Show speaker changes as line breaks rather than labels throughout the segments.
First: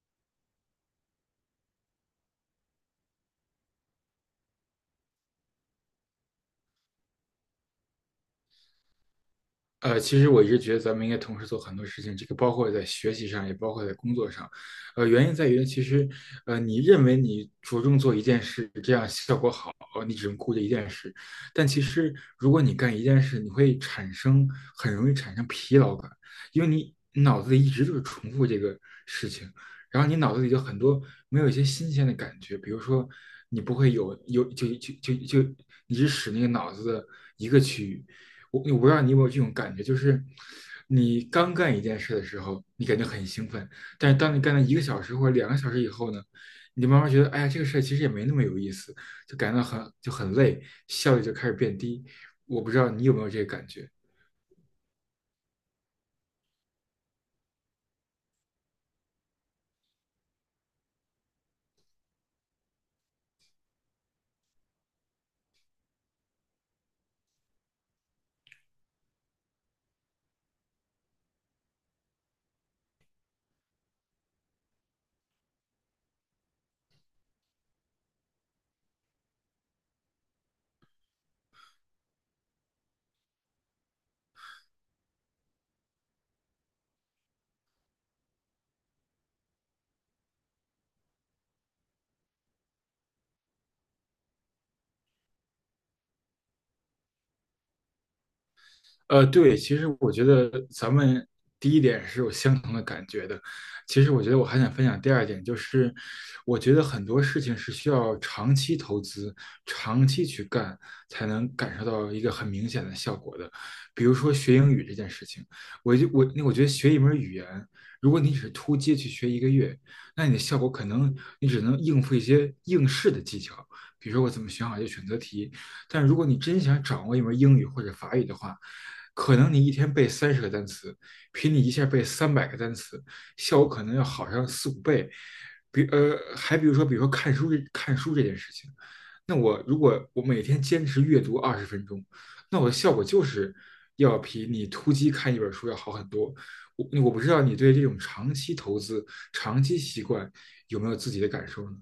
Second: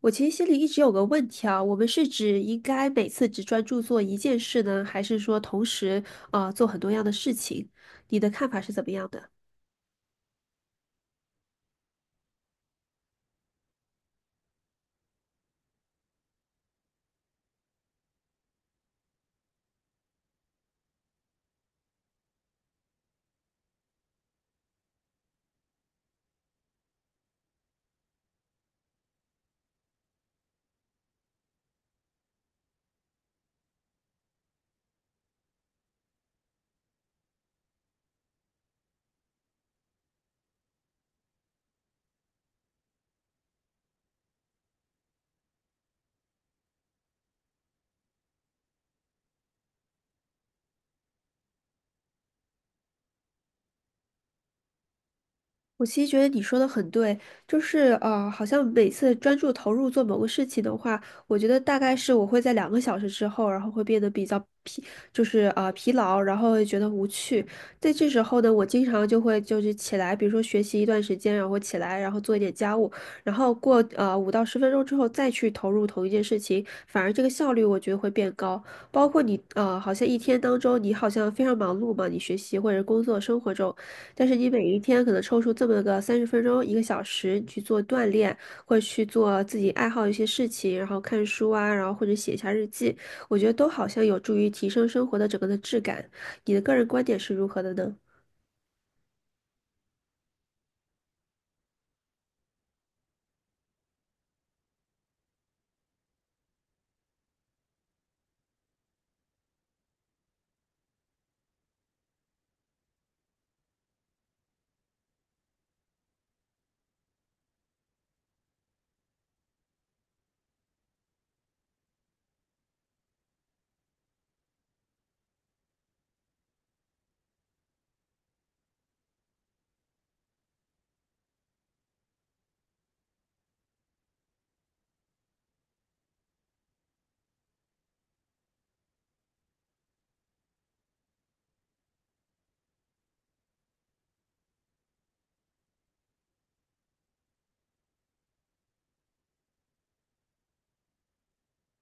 我其实心里一直有个问题啊，我们是指应该每次只专注做一件事呢，还是说同时啊做很多样的事情？你的看法是怎么样的？
其实我一直觉得咱们应该同时做很多事情，这个包括在学习上，也包括在工作上。原因在于，其实，你认为你着重做一件事，这样效果好，你只能顾着一件事。但其实，如果你干一件事，你会产生很容易产生疲劳感，因为你脑子里一直就是重复这个事情，然后你脑子里就很多没有一些新鲜的感觉，比如说，你不会有有就就就就你只使那个脑子的一个区域。我不知道你有没有这种感觉，就是你刚干一件事的时候，你感觉很兴奋，但是当你干了一个小时或者两个小时以后呢，你慢慢觉得，哎呀，这个事儿其实也没那么有意思，就感到很累，效率就开始变低。我不知道你有没有这个感觉。
我其实觉得你说的很对，就是好像每次专注投入做某个事情的话，我觉得大概是我会在2个小时之后，然后会变得比较疲，就是疲劳，然后会觉得无趣。在这时候呢，我经常就会就是起来，比如说学习一段时间，然后起来，然后做一点家务，然后过5到10分钟之后再去投入同一件事情，反而这个效率我觉得会变高。包括你好像一天当中你好像非常忙碌嘛，你学习或者工作生活中。但是你每一天可能抽出这么个30分钟、1个小时去做锻炼，或者去做自己爱好的一些事情，然后看书啊，然后或者写一下日记，我觉得都好像有助于提升生活的整个的质感。你的个人观点是如何的呢？
对，其实我觉得咱们第一点是有相同的感觉的。其实我觉得我还想分享第二点，就是我觉得很多事情是需要长期投资、长期去干，才能感受到一个很明显的效果的。比如说学英语这件事情，我就我那我觉得学一门语言，如果你只是突击去学一个月，那你的效果可能你只能应付一些应试的技巧，比如说我怎么选好一个选择题，但如果你真想掌握一门英语或者法语的话，可能你一天背30个单词，比你一下背300个单词，效果可能要好上四五倍。还比如说看书这件事情，那我如果我每天坚持阅读20分钟，那我的效果就是要比你突击看一本书要好很多。我不知道你对这种长期投资、长期习惯有没有自己的感受呢？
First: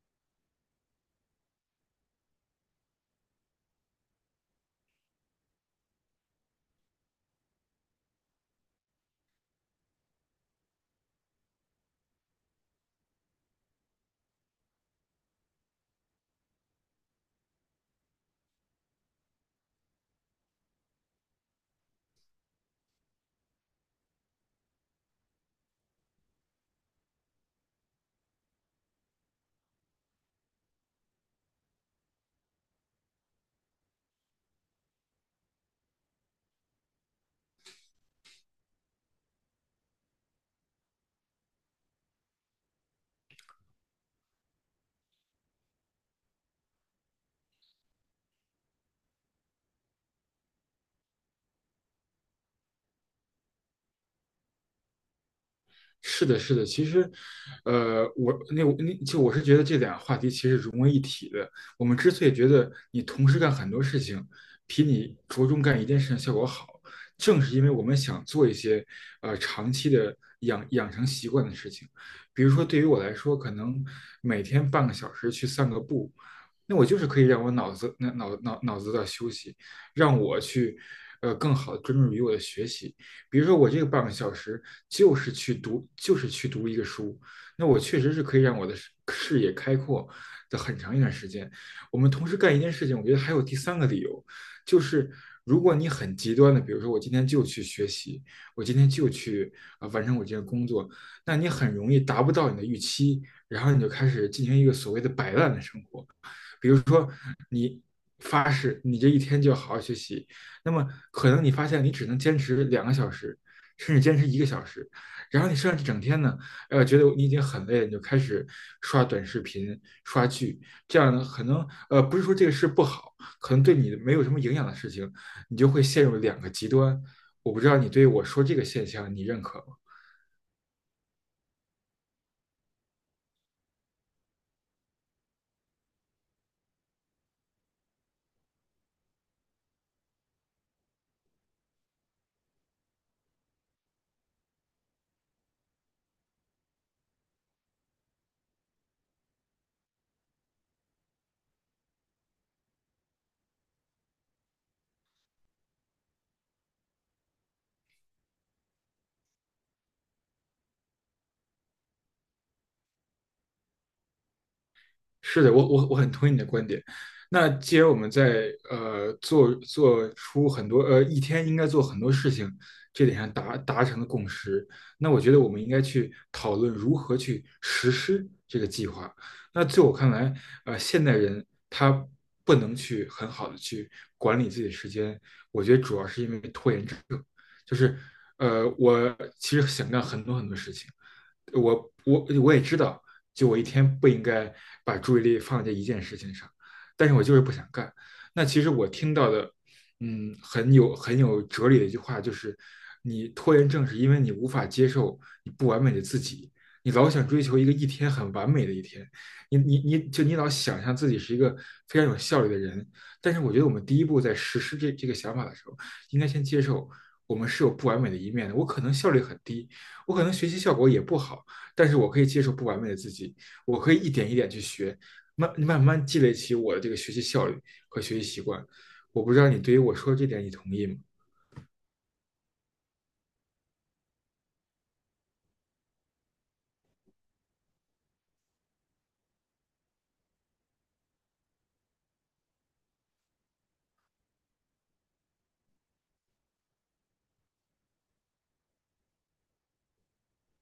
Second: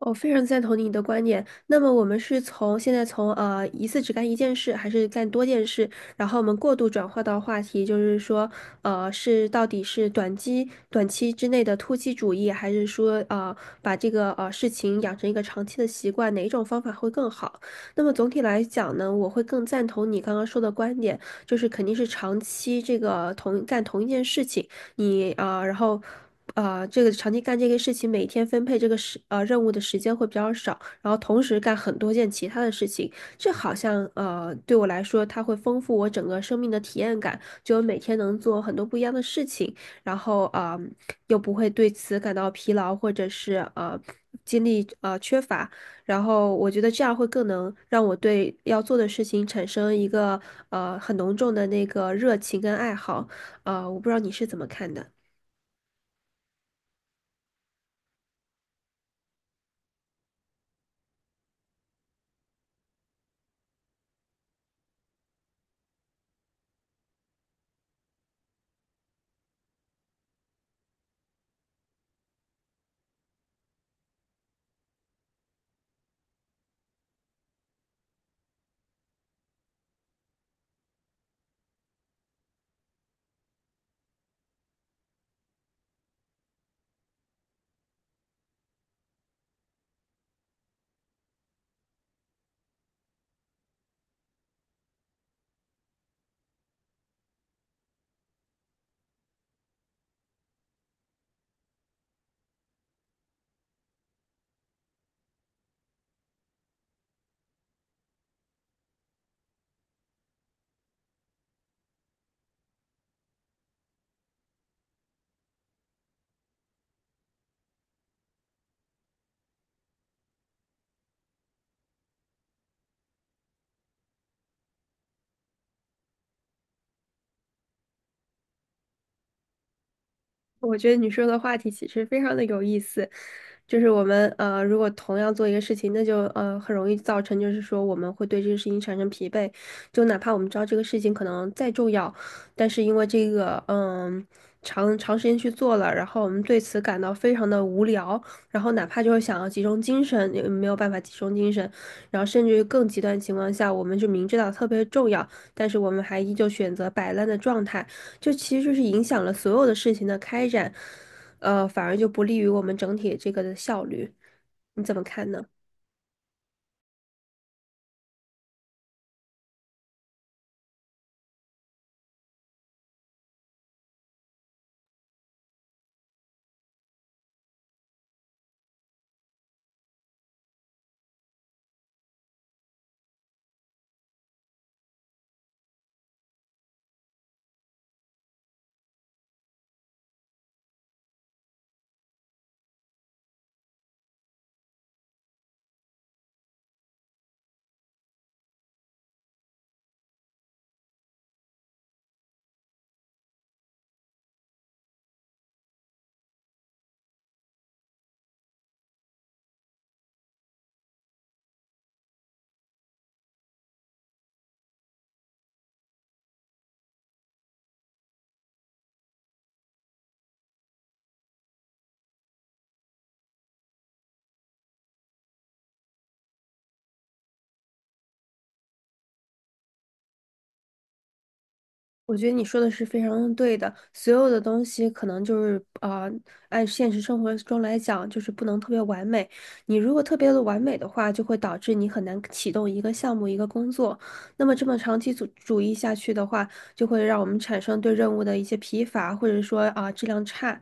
我非常赞同你的观点。那么我们是从现在从一次只干一件事，还是干多件事？然后我们过度转化到话题，就是说，是到底是短期之内的突击主义，还是说把这个事情养成一个长期的习惯，哪一种方法会更好？那么总体来讲呢，我会更赞同你刚刚说的观点，就是肯定是长期这个同一件事情。你啊、然后啊，这个长期干这个事情，每天分配这个任务的时间会比较少，然后同时干很多件其他的事情，这好像对我来说，它会丰富我整个生命的体验感，就每天能做很多不一样的事情，然后啊、又不会对此感到疲劳或者是精力缺乏。然后我觉得这样会更能让我对要做的事情产生一个很浓重的那个热情跟爱好，啊，我不知道你是怎么看的。
是的，是的，其实，我那我那就我是觉得这两个话题其实融为一体的。我们之所以觉得你同时干很多事情，比你着重干一件事情效果好，正是因为我们想做一些长期的养成习惯的事情。比如说，对于我来说，可能每天半个小时去散个步，那我就是可以让我脑子、那脑脑脑子的休息，让我去，更好的专注于我的学习。比如说，我这个半个小时就是去读一个书，那我确实是可以让我的视野开阔的很长一段时间。我们同时干一件事情，我觉得还有第三个理由，就是如果你很极端的，比如说我今天就去学习，我今天就去完成我这个工作，那你很容易达不到你的预期，然后你就开始进行一个所谓的摆烂的生活。比如说你发誓你这一天就好好学习，那么可能你发现你只能坚持两个小时，甚至坚持一个小时，然后你剩下这整天呢，觉得你已经很累了，你就开始刷短视频、刷剧，这样呢，可能不是说这个事不好，可能对你没有什么营养的事情，你就会陷入两个极端。我不知道你对我说这个现象你认可吗？
我觉得你说的话题其实非常的有意思，就是我们如果同样做一个事情，那就很容易造成，就是说我们会对这个事情产生疲惫。就哪怕我们知道这个事情可能再重要，但是因为这个长长时间去做了，然后我们对此感到非常的无聊，然后哪怕就是想要集中精神，也没有办法集中精神，然后甚至于更极端的情况下，我们就明知道特别重要，但是我们还依旧选择摆烂的状态，就其实就是影响了所有的事情的开展。反而就不利于我们整体这个的效率。你怎么看
是
呢？
的，我很同意你的观点。那既然我们在呃做做出很多呃一天应该做很多事情这点上达成了共识，那我觉得我们应该去讨论如何去实施这个计划。那在我看来，现代人他不能去很好的去管理自己的时间，我觉得主要是因为拖延症，就是我其实想干很多很多事情。我也知道，就我一天不应该把注意力放在一件事情上，但是我就是不想干。那其实我听到的，嗯，很有哲理的一句话就是，你拖延症是因为你无法接受你不完美的自己，你老想追求一个一天很完美的一天，你老想象自己是一个非常有效率的人，但是我觉得我们第一步在实施这个想法的时候，应该先接受我们是有不完美的一面的，我可能效率很低，我可能学习效果也不好，但是我可以接受不完美的自己，我可以一点一点去学，慢慢积累起我的这个学习效率和学习习惯。我不知道你对于我说这点你同意吗？
我觉得你说的是非常对的，所有的东西可能就是啊，按现实生活中来讲，就是不能特别完美。你如果特别的完美的话，就会导致你很难启动一个项目、一个工作。那么这么长期主义下去的话，就会让我们产生对任务的一些疲乏，或者说啊、质量差。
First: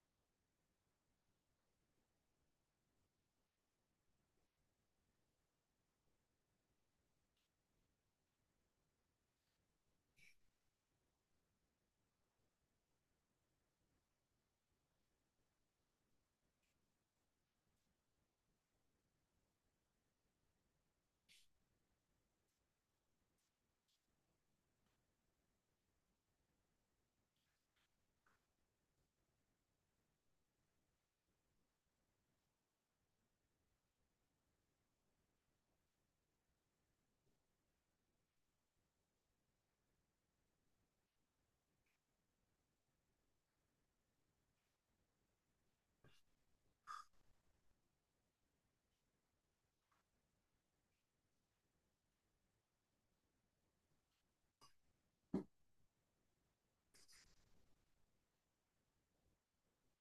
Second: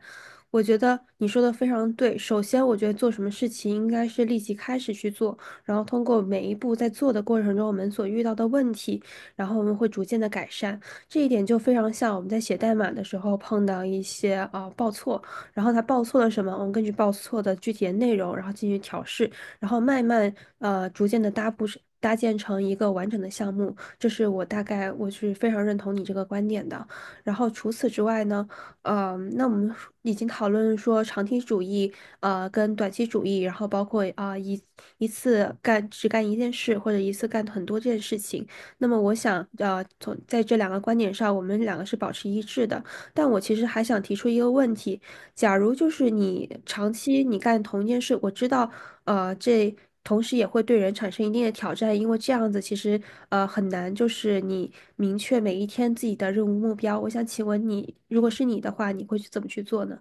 我觉得你说的非常对。首先，我觉得做什么事情应该是立即开始去做，然后通过每一步在做的过程中，我们所遇到的问题，然后我们会逐渐的改善。这一点就非常像我们在写代码的时候碰到一些啊、报错，然后它报错了什么，我们根据报错的具体的内容，然后进行调试，然后慢慢逐渐的搭建成一个完整的项目。这是我大概我是非常认同你这个观点的。然后除此之外呢，那我们已经讨论说长期主义跟短期主义，然后包括啊、一次只干一件事或者一次干很多件事情。那么我想，在这两个观点上，我们两个是保持一致的。但我其实还想提出一个问题：假如就是你长期你干同一件事，我知道，这同时也会对人产生一定的挑战，因为这样子其实很难，就是你明确每一天自己的任务目标。我想请问你，如果是你的话，你会去怎么去做呢？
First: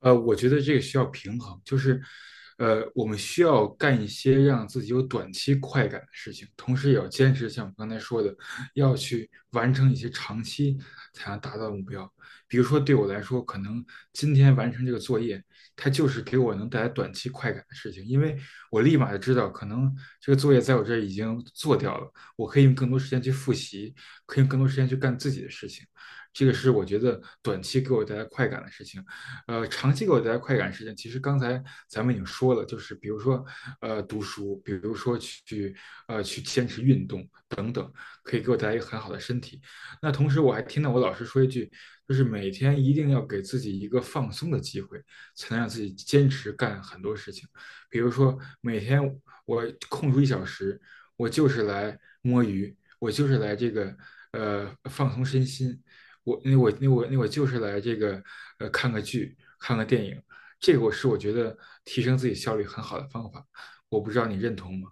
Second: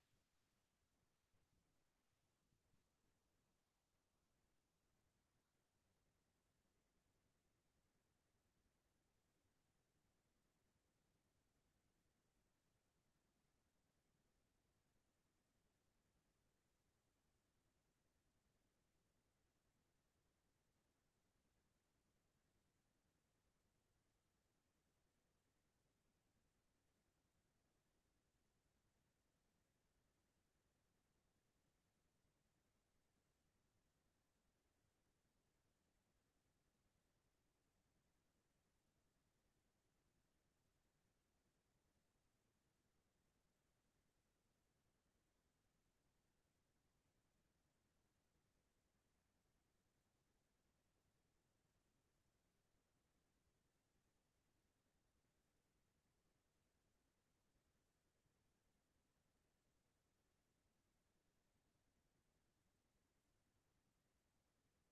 我觉得这个需要平衡，就是，我们需要干一些让自己有短期快感的事情，同时也要坚持像我刚才说的，要去完成一些长期才能达到的目标。比如说，对我来说，可能今天完成这个作业，它就是给我能带来短期快感的事情，因为我立马就知道，可能这个作业在我这儿已经做掉了，我可以用更多时间去复习，可以用更多时间去干自己的事情。这个是我觉得短期给我带来快感的事情。长期给我带来快感事情，其实刚才咱们已经说了，就是比如说读书，比如说去去坚持运动，可以给我带来一个很好的身体。那同时我还听到我老师说一句，就是每天一定要给自己一个放松的机会，才能让自己坚持干很多事情。比如说每天我空出一小时，我就是来摸鱼，我就是来这个放松身心，我就是来这个看个剧，看个电影。这个我觉得提升自己效率很好的方法，我不知道你认同吗？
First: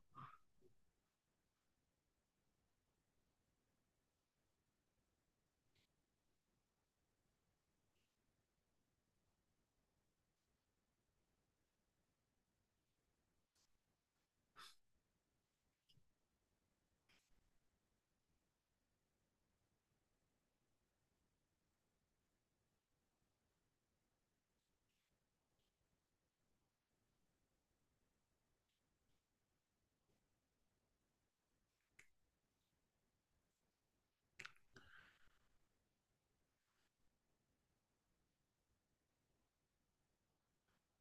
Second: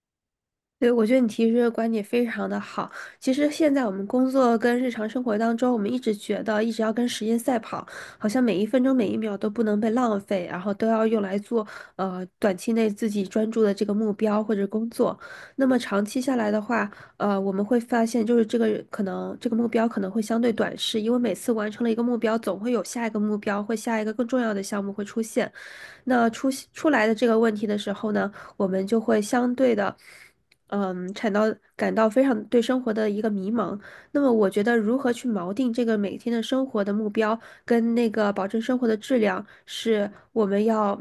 对，我觉得你提出的观点非常的好。其实现在我们工作跟日常生活当中，我们一直觉得一直要跟时间赛跑，好像每一分钟每一秒都不能被浪费，然后都要用来做短期内自己专注的这个目标或者工作。那么长期下来的话，我们会发现就是这个可能这个目标可能会相对短视，因为每次完成了一个目标，总会有下一个目标或下一个更重要的项目会出现。那出来的这个问题的时候呢，我们就会相对的。嗯，感到感到非常对生活的一个迷茫。那么，我觉得如何去锚定这个每天的生活的目标，跟那个保证生活的质量，是我们要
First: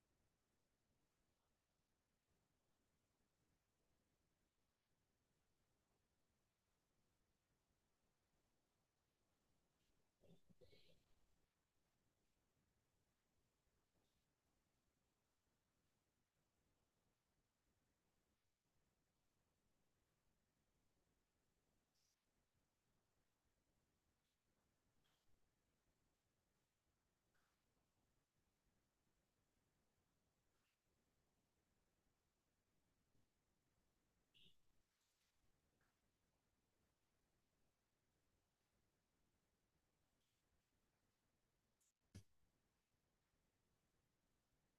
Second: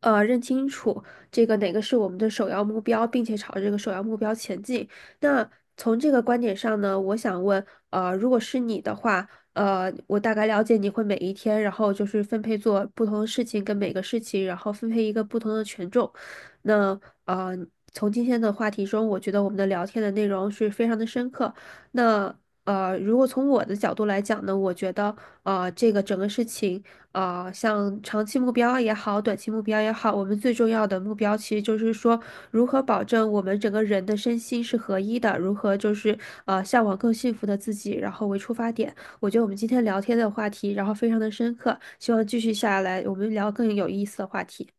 认清楚这个哪个是我们的首要目标，并且朝着这个首要目标前进。那从这个观点上呢，我想问，如果是你的话，我大概了解你会每一天，然后就是分配做不同的事情，跟每个事情，然后分配一个不同的权重。那呃，从今天的话题中，我觉得我们的聊天的内容是非常的深刻。那如果从我的角度来讲呢，我觉得这个整个事情，像长期目标也好，短期目标也好，我们最重要的目标其实就是说，如何保证我们整个人的身心是合一的，如何就是向往更幸福的自己，然后为出发点。我觉得我们今天聊天的话题，然后非常的深刻，希望继续下来我们聊更有意思的话题。